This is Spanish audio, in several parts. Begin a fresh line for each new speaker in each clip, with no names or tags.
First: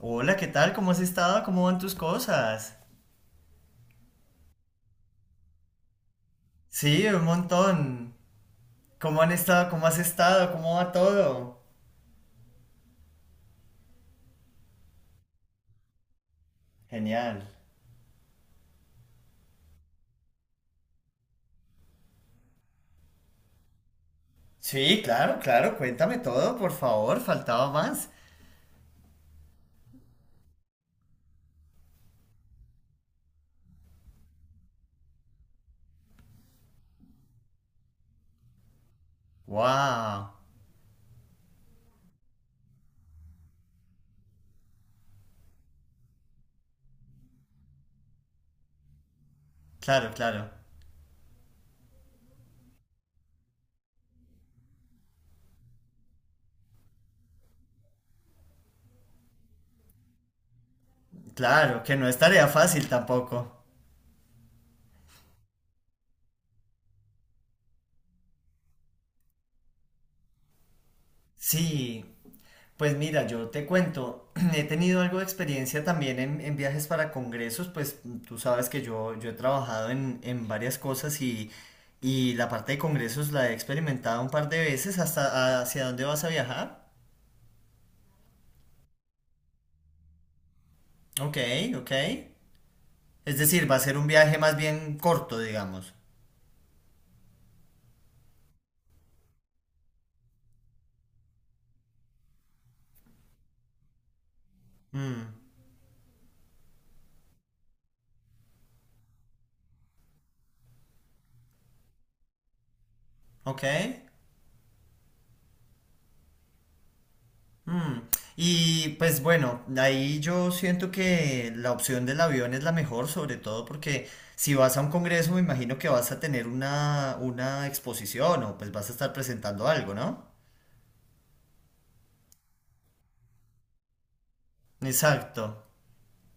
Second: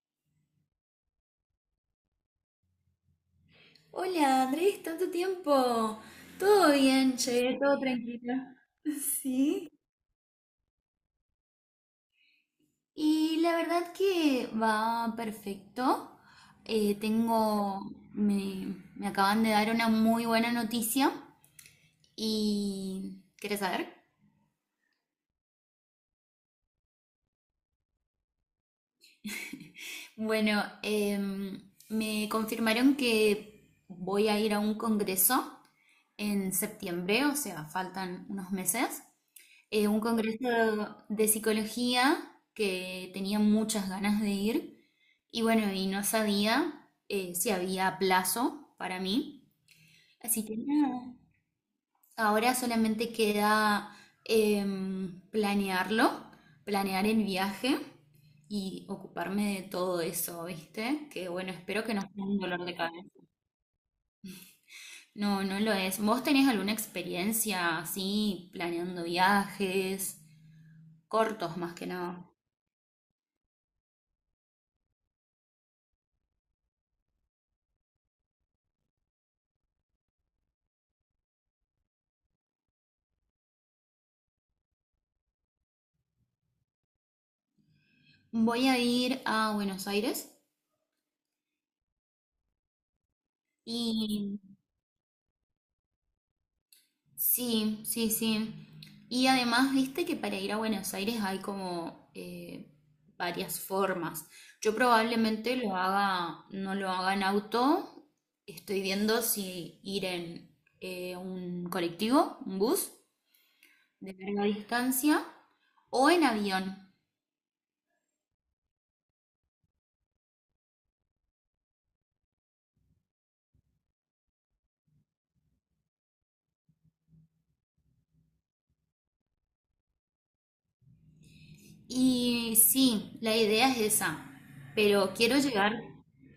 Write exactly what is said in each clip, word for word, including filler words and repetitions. Hola, ¿qué tal? ¿Cómo has estado? ¿Cómo van tus cosas?
Hola, Andrés, tanto tiempo. Todo
Sí,
bien,
un
llegué todo
montón.
tranquilo.
¿Cómo han estado?
Sí.
¿Cómo has estado? ¿Cómo va todo?
Y la verdad que va perfecto. Eh,
Genial.
tengo, me, me acaban de dar una muy buena noticia y ¿quieres saber?
Sí, claro, claro, cuéntame todo, por favor, faltaba más.
Bueno, em, me confirmaron que voy a ir a un congreso en septiembre, o sea, faltan unos meses. Eh, un
Wow.
congreso de psicología que tenía muchas ganas de ir y bueno, y no sabía, eh, si había plazo para mí.
Claro,
Así
claro.
que nada, ahora solamente queda, em, planearlo, planear el viaje y ocuparme de todo eso, ¿viste? Que bueno,
Claro,
espero que
que
no
no es
sea un
tarea
dolor de
fácil
cabeza.
tampoco.
No, no lo es. ¿Vos tenés alguna experiencia así planeando viajes cortos más que
Sí,
nada?
pues mira, yo te cuento, he tenido algo de experiencia también en, en viajes para congresos, pues tú sabes que yo, yo he trabajado en, en varias cosas y, y la parte de congresos la he experimentado un par de veces. ¿Hasta hacia dónde vas a viajar?
Voy a ir a Buenos Aires
Ok, ok. Es decir, va a ser un viaje
y
más bien corto, digamos.
sí, sí, sí. Y además, viste que para ir a Buenos Aires hay como, eh, varias formas. Yo
Mm,
probablemente lo haga, no lo haga en auto. Estoy viendo si ir en, eh, un colectivo, un bus
ok.
de larga distancia o en avión.
Mm, y pues bueno, ahí yo siento que la opción del avión es la mejor, sobre todo porque si vas a un congreso me imagino que vas a tener una, una exposición o pues vas a estar presentando algo, ¿no?
Y sí, la idea es esa, pero quiero
Exacto.
llegar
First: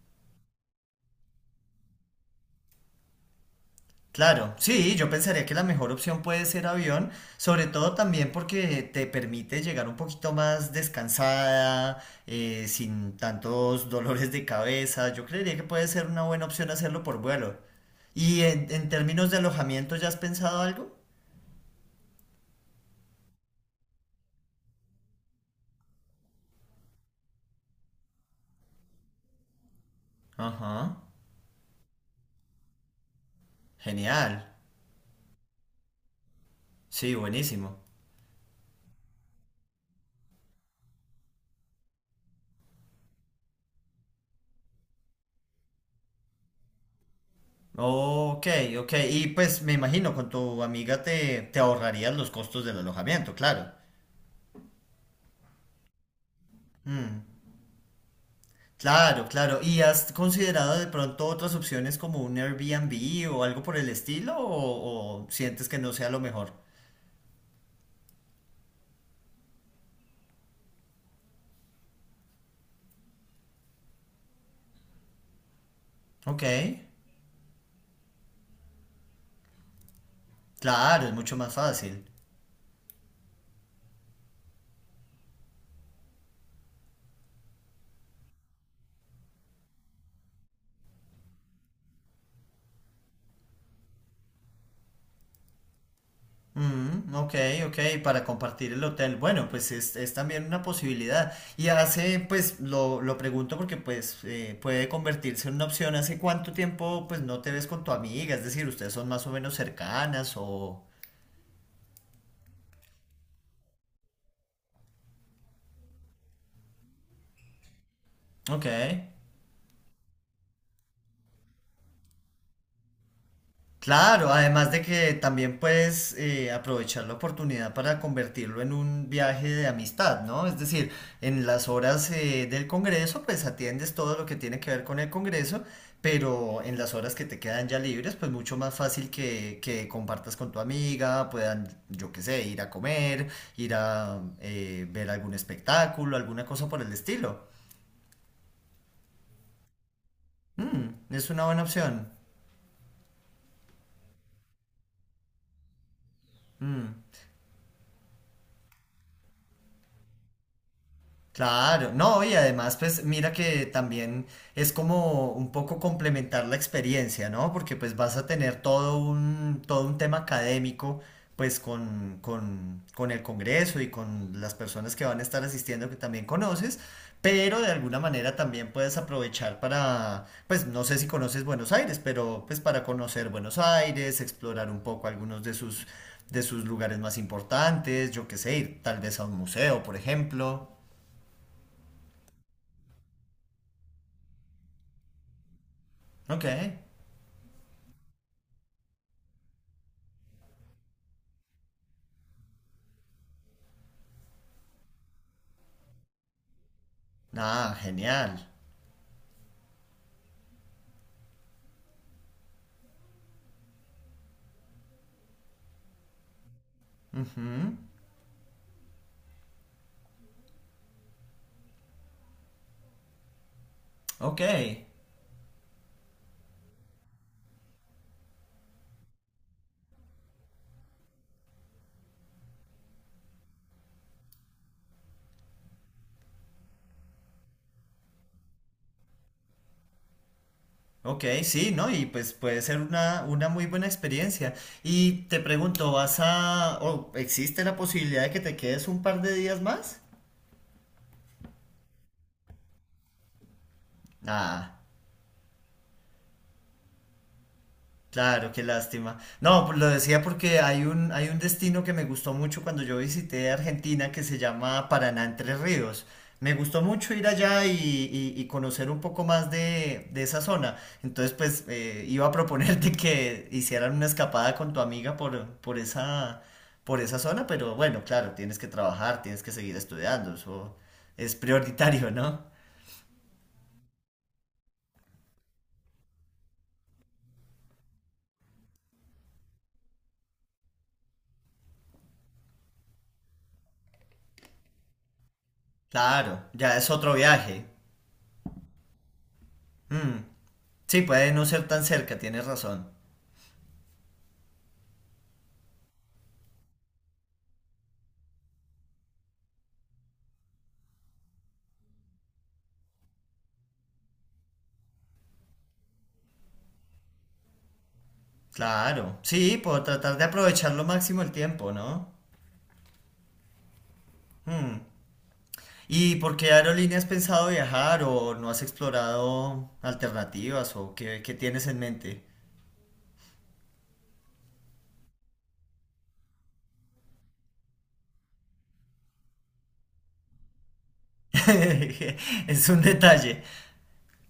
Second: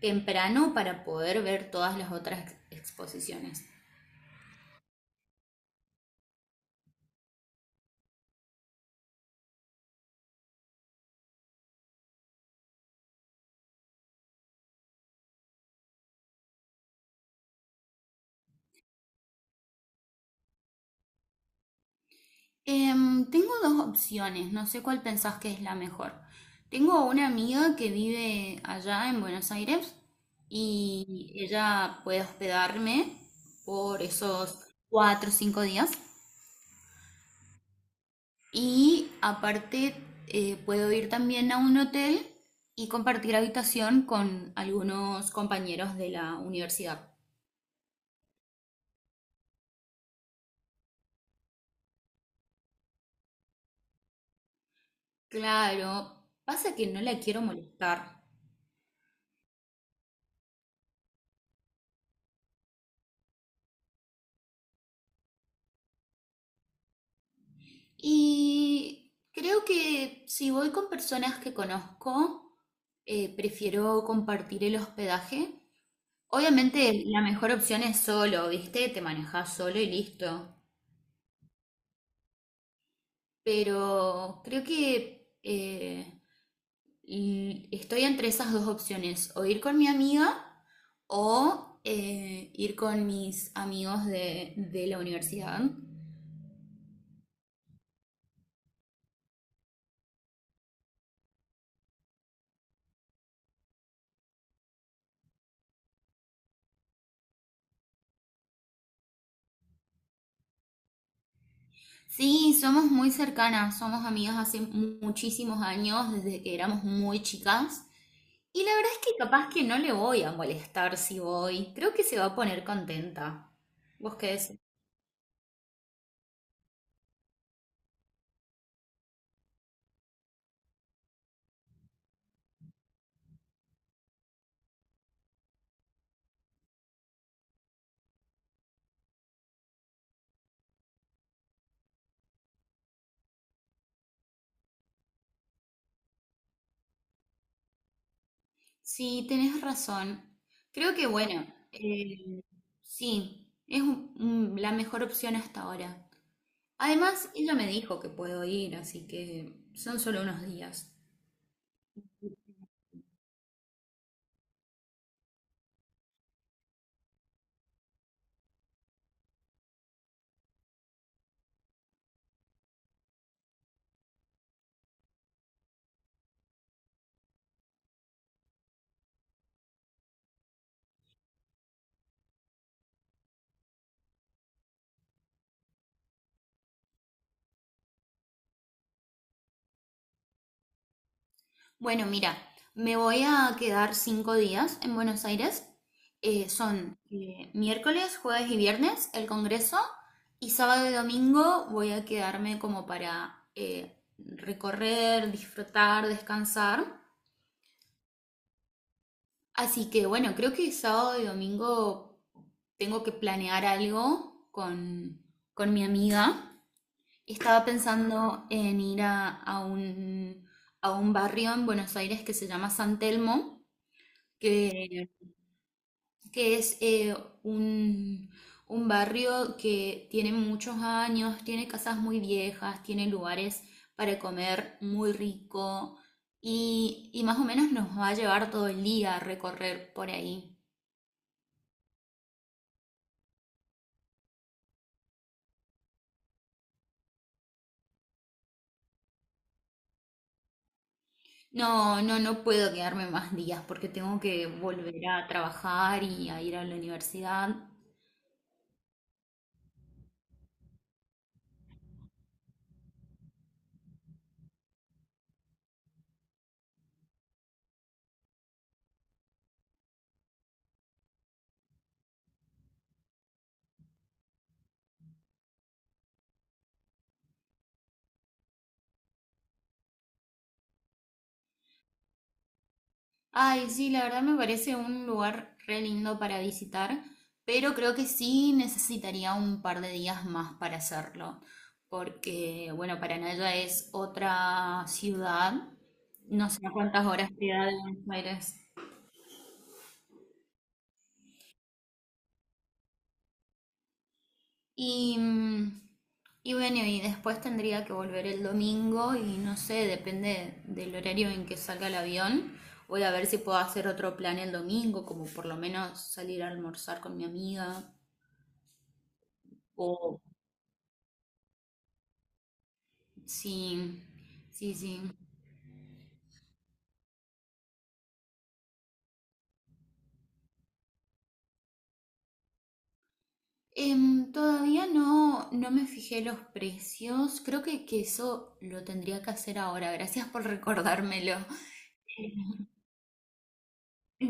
temprano para poder ver todas las otras ex- exposiciones.
Claro, sí, yo pensaría que la mejor opción puede ser avión, sobre todo también porque te permite llegar un poquito más descansada, eh, sin tantos dolores de cabeza. Yo creería que puede ser una buena opción hacerlo por vuelo. ¿Y en, en términos de alojamiento ya has pensado algo?
Em, tengo dos opciones, no sé cuál pensás que es la mejor. Tengo una amiga que vive allá en Buenos Aires
Ajá,
y ella puede hospedarme por
genial.
esos cuatro o cinco días.
Sí, buenísimo.
Y aparte, eh, puedo ir también a un hotel y compartir habitación con algunos compañeros de la universidad.
Ok, ok. Y pues me imagino, con tu amiga te, te ahorrarías los costos del alojamiento, claro.
Claro, pasa que no la
Mm.
quiero molestar.
Claro, claro. ¿Y has considerado de pronto otras opciones como un Airbnb o algo por el estilo? ¿O, o sientes que no sea lo mejor?
Y creo que si voy con personas que conozco, eh, prefiero compartir el hospedaje.
Ok,
Obviamente la mejor opción es solo, ¿viste? Te manejas solo y listo.
claro, es mucho más fácil.
Pero creo que eh, y estoy entre esas dos opciones, o ir con mi amiga o eh, ir con mis amigos de, de la universidad.
Mm, ok, ok, para compartir el hotel. Bueno, pues es, es también una posibilidad. Y hace, pues lo, lo pregunto porque pues eh, puede convertirse en una opción. ¿Hace cuánto tiempo pues no te ves con tu amiga? Es decir, ustedes son más o menos cercanas o...
Sí, somos muy cercanas, somos amigas hace mu- muchísimos años, desde que éramos muy chicas. Y
Ok.
la verdad es que capaz que no le voy a molestar si voy. Creo que se va a poner contenta. ¿Vos qué
Claro,
decís?
además de que también puedes eh, aprovechar la oportunidad para convertirlo en un viaje de amistad, ¿no? Es decir, en las horas eh, del Congreso, pues atiendes todo lo que tiene que ver con el Congreso, pero en las horas que te quedan ya libres, pues mucho más fácil que, que compartas con tu amiga, puedan, yo qué sé, ir a comer, ir a eh, ver algún espectáculo, alguna cosa por el estilo.
Sí, tenés razón. Creo
Mm,
que
es una
bueno,
buena opción.
eh, sí, es un- un- la mejor opción hasta ahora.
Mm.
Además, ella me dijo que puedo ir, así que son solo unos días.
Claro, no, y además, pues mira que también es como un poco complementar la experiencia, ¿no? Porque pues vas a tener todo un, todo un tema académico, pues con, con, con el Congreso y con las personas que van a estar asistiendo que también conoces, pero de alguna manera también puedes aprovechar para, pues no sé si conoces Buenos Aires, pero pues para conocer Buenos Aires, explorar un poco algunos de sus, de sus lugares más importantes, yo qué sé, ir tal vez a un museo, por ejemplo.
Bueno, mira, me voy a quedar cinco días en Buenos Aires.
Ok.
Eh, son, eh, miércoles, jueves y viernes el congreso y sábado y domingo voy a quedarme como para, eh, recorrer, disfrutar, descansar.
Ah, genial.
Así que bueno, creo que sábado y domingo tengo que planear algo con, con mi amiga. Estaba
Ujú.
pensando en ir a, a un, a un barrio en Buenos Aires que se llama San Telmo,
Ok.
que, que es, eh, un, un barrio que tiene muchos años, tiene casas muy viejas, tiene lugares para comer muy rico y, y más o menos nos va a llevar todo el día a recorrer por ahí.
Ok, sí, ¿no? Y pues puede ser una, una muy buena experiencia. Y te pregunto, ¿vas a... o existe la posibilidad de que te quedes un par de días más?
No, no, no puedo quedarme más días porque tengo que
Ah.
volver a trabajar y a ir a la universidad.
Claro, qué lástima. No, pues lo decía porque hay un, hay un destino que me gustó mucho cuando yo visité Argentina que se llama Paraná Entre Ríos. Me gustó mucho ir allá y, y- y conocer un poco más de, de esa zona. Entonces, pues eh, iba a proponerte que hicieran una escapada con tu amiga por, por esa, por esa zona, pero bueno, claro, tienes que trabajar, tienes que seguir estudiando, eso es prioritario, ¿no?
Ay, sí, la verdad me parece un lugar re lindo para visitar, pero creo que sí necesitaría un par de días más para hacerlo, porque, bueno, Paranaya es otra ciudad,
Claro,
no sé a
ya es
cuántas
otro
horas
viaje.
queda de Buenos Aires.
Mm, sí, puede no ser tan cerca, tienes razón.
Y, mm, y bueno, y después tendría que volver el domingo y no sé, depende del horario en que salga el avión. Voy a ver si puedo hacer otro plan el domingo, como por lo menos salir a almorzar con mi amiga.
Claro, sí, por tratar
O
de aprovechar lo máximo el tiempo, ¿no?
Sí, sí,
Mm.
sí.
¿Y por qué aerolínea has pensado viajar o no has explorado alternativas o qué, qué tienes en mente?
Em, todavía no, no me fijé los precios. Creo que, que eso lo tendría que hacer ahora. Gracias por recordármelo.
Es un detalle.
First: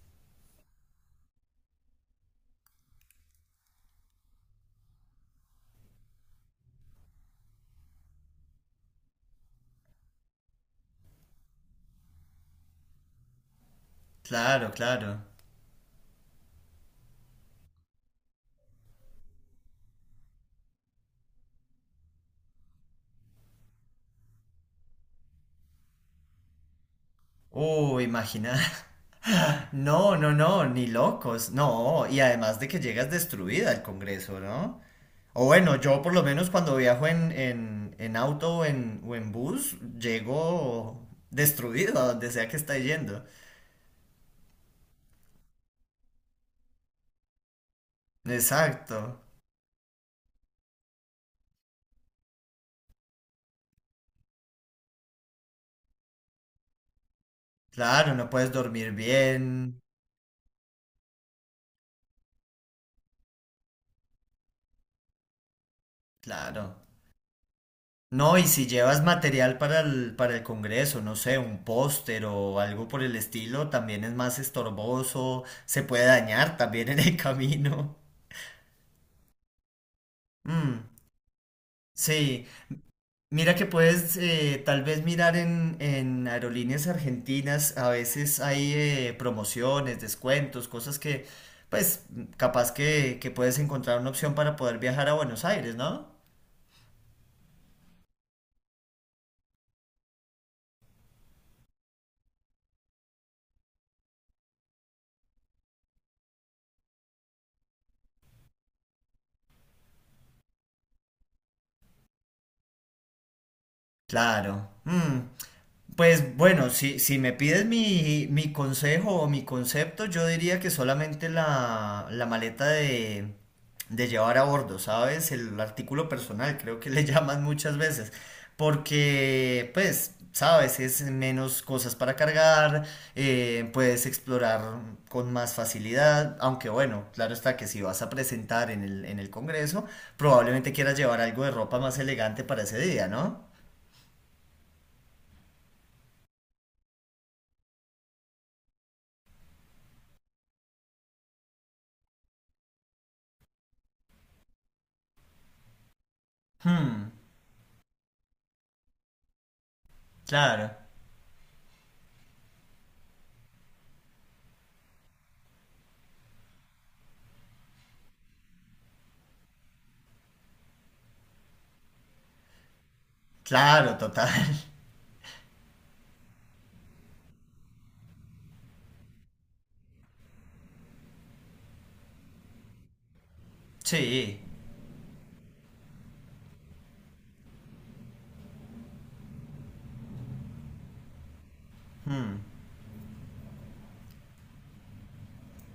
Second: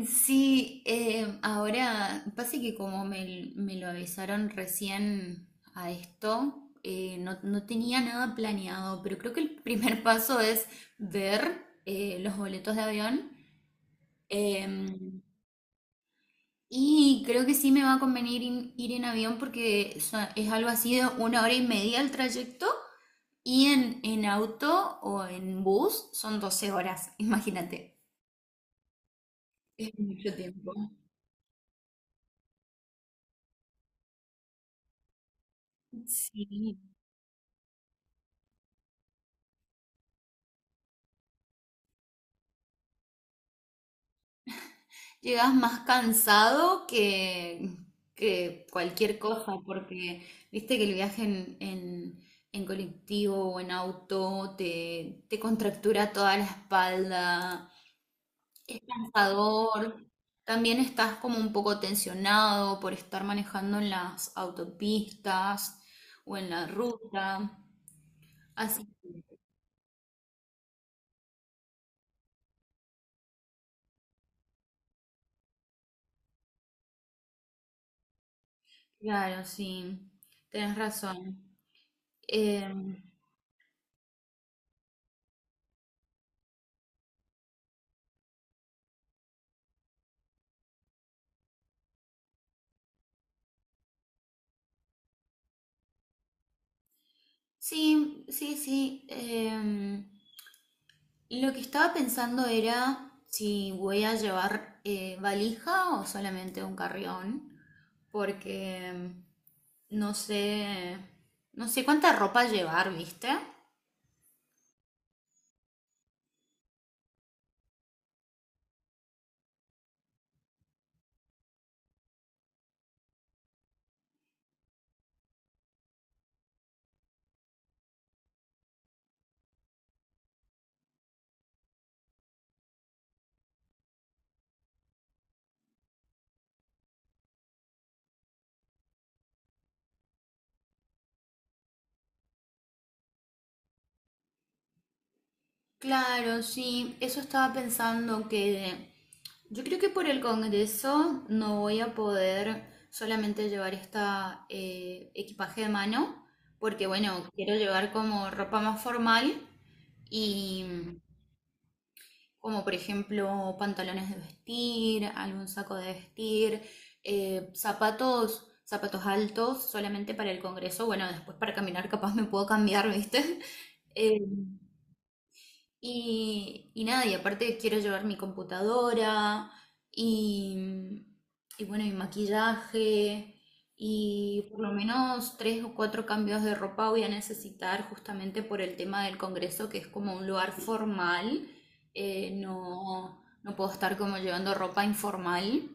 Sí, em, ahora pasa que como me, me lo avisaron recién a esto, eh, no, no tenía nada planeado, pero creo que el primer paso es ver, eh, los boletos de avión.
Claro, claro.
Em, Y creo que sí me va a convenir in- ir en avión porque so- es algo así de una hora y media el trayecto y en, en auto o en bus son doce horas,
Uh,
imagínate.
imagina.
Es
No, no,
mucho
no,
tiempo.
ni locos. No, y además de que llegas destruida al Congreso, ¿no? O bueno, yo por lo menos cuando
Sí.
viajo en, en, en auto o en, o en bus, llego destruido a donde sea que esté yendo.
Llegas más cansado que, que cualquier
Exacto.
cosa porque viste que el viaje en, en, en colectivo o en auto te, te contractura toda la espalda.
Claro, no puedes
Es
dormir bien.
cansador. También estás como un poco tensionado por estar manejando en las autopistas o en
Claro.
la ruta.
No, y si
Así,
llevas material para el, para el Congreso, no sé, un póster o algo por el estilo, también es más estorboso, se puede dañar también en el camino.
claro, sí, tenés
Mm,
razón.
sí,
Em,
mira que puedes eh, tal vez mirar en, en aerolíneas argentinas, a veces hay eh, promociones, descuentos, cosas que, pues, capaz que, que puedes encontrar una opción para poder viajar a Buenos Aires, ¿no?
sí, sí, sí. Em, lo que estaba pensando era si voy a llevar, eh, valija o solamente un carrión, porque, em, no sé, no sé cuánta ropa llevar, ¿viste?
Claro. Mm, pues bueno, si, si me pides mi, mi consejo o mi concepto, yo diría que solamente la, la maleta de, de llevar a bordo, ¿sabes? El artículo personal, creo que le llaman muchas veces. Porque, pues, sabes, es menos cosas para cargar, eh, puedes explorar con más facilidad, aunque bueno, claro está que si vas a presentar en el, en el Congreso, probablemente quieras llevar algo de ropa más elegante para ese día, ¿no?
Claro, sí, eso estaba pensando que yo creo que por el Congreso no voy a poder solamente llevar esta, eh, equipaje de mano, porque
Hmm.
bueno, quiero llevar como ropa más formal y
Claro,
como por ejemplo pantalones de vestir, algún saco de vestir, eh, zapatos, zapatos altos solamente para el Congreso, bueno, después para caminar capaz me puedo cambiar, ¿viste?
claro, total.
Y, y nada, y aparte quiero llevar mi computadora y, y bueno, mi maquillaje
Sí,
y por lo menos tres o cuatro cambios de ropa voy a necesitar justamente por el tema del congreso, que es como un lugar formal. Eh,
mm,
no, no puedo estar como llevando ropa informal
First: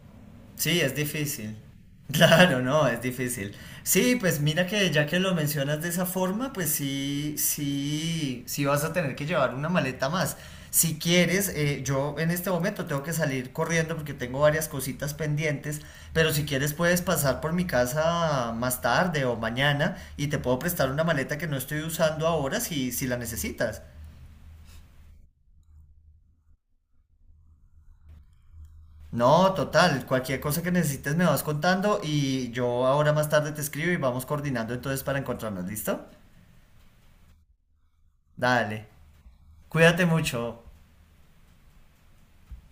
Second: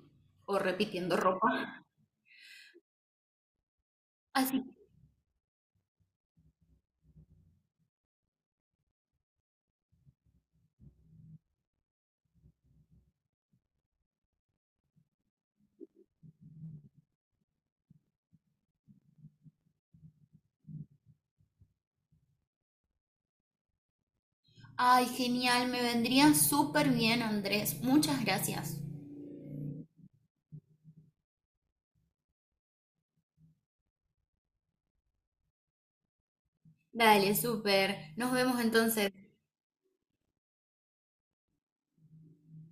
o
sí, es
repitiendo
difícil.
ropa.
Claro, no, es difícil. Sí, pues
Así,
mira que ya que lo mencionas de esa forma, pues sí, sí, sí vas a tener que llevar una maleta más. Si quieres, eh, yo en este momento tengo que salir corriendo porque tengo varias cositas pendientes, pero si quieres puedes pasar por mi casa más tarde o mañana y te puedo prestar una maleta que no estoy usando ahora si, si la necesitas.
ay, genial, me vendría súper bien, Andrés. Muchas gracias.
No, total, cualquier cosa que necesites me vas contando y yo ahora más tarde te escribo y vamos coordinando entonces para encontrarnos, ¿listo?
Dale, súper. Nos vemos
Dale,
entonces.
cuídate mucho.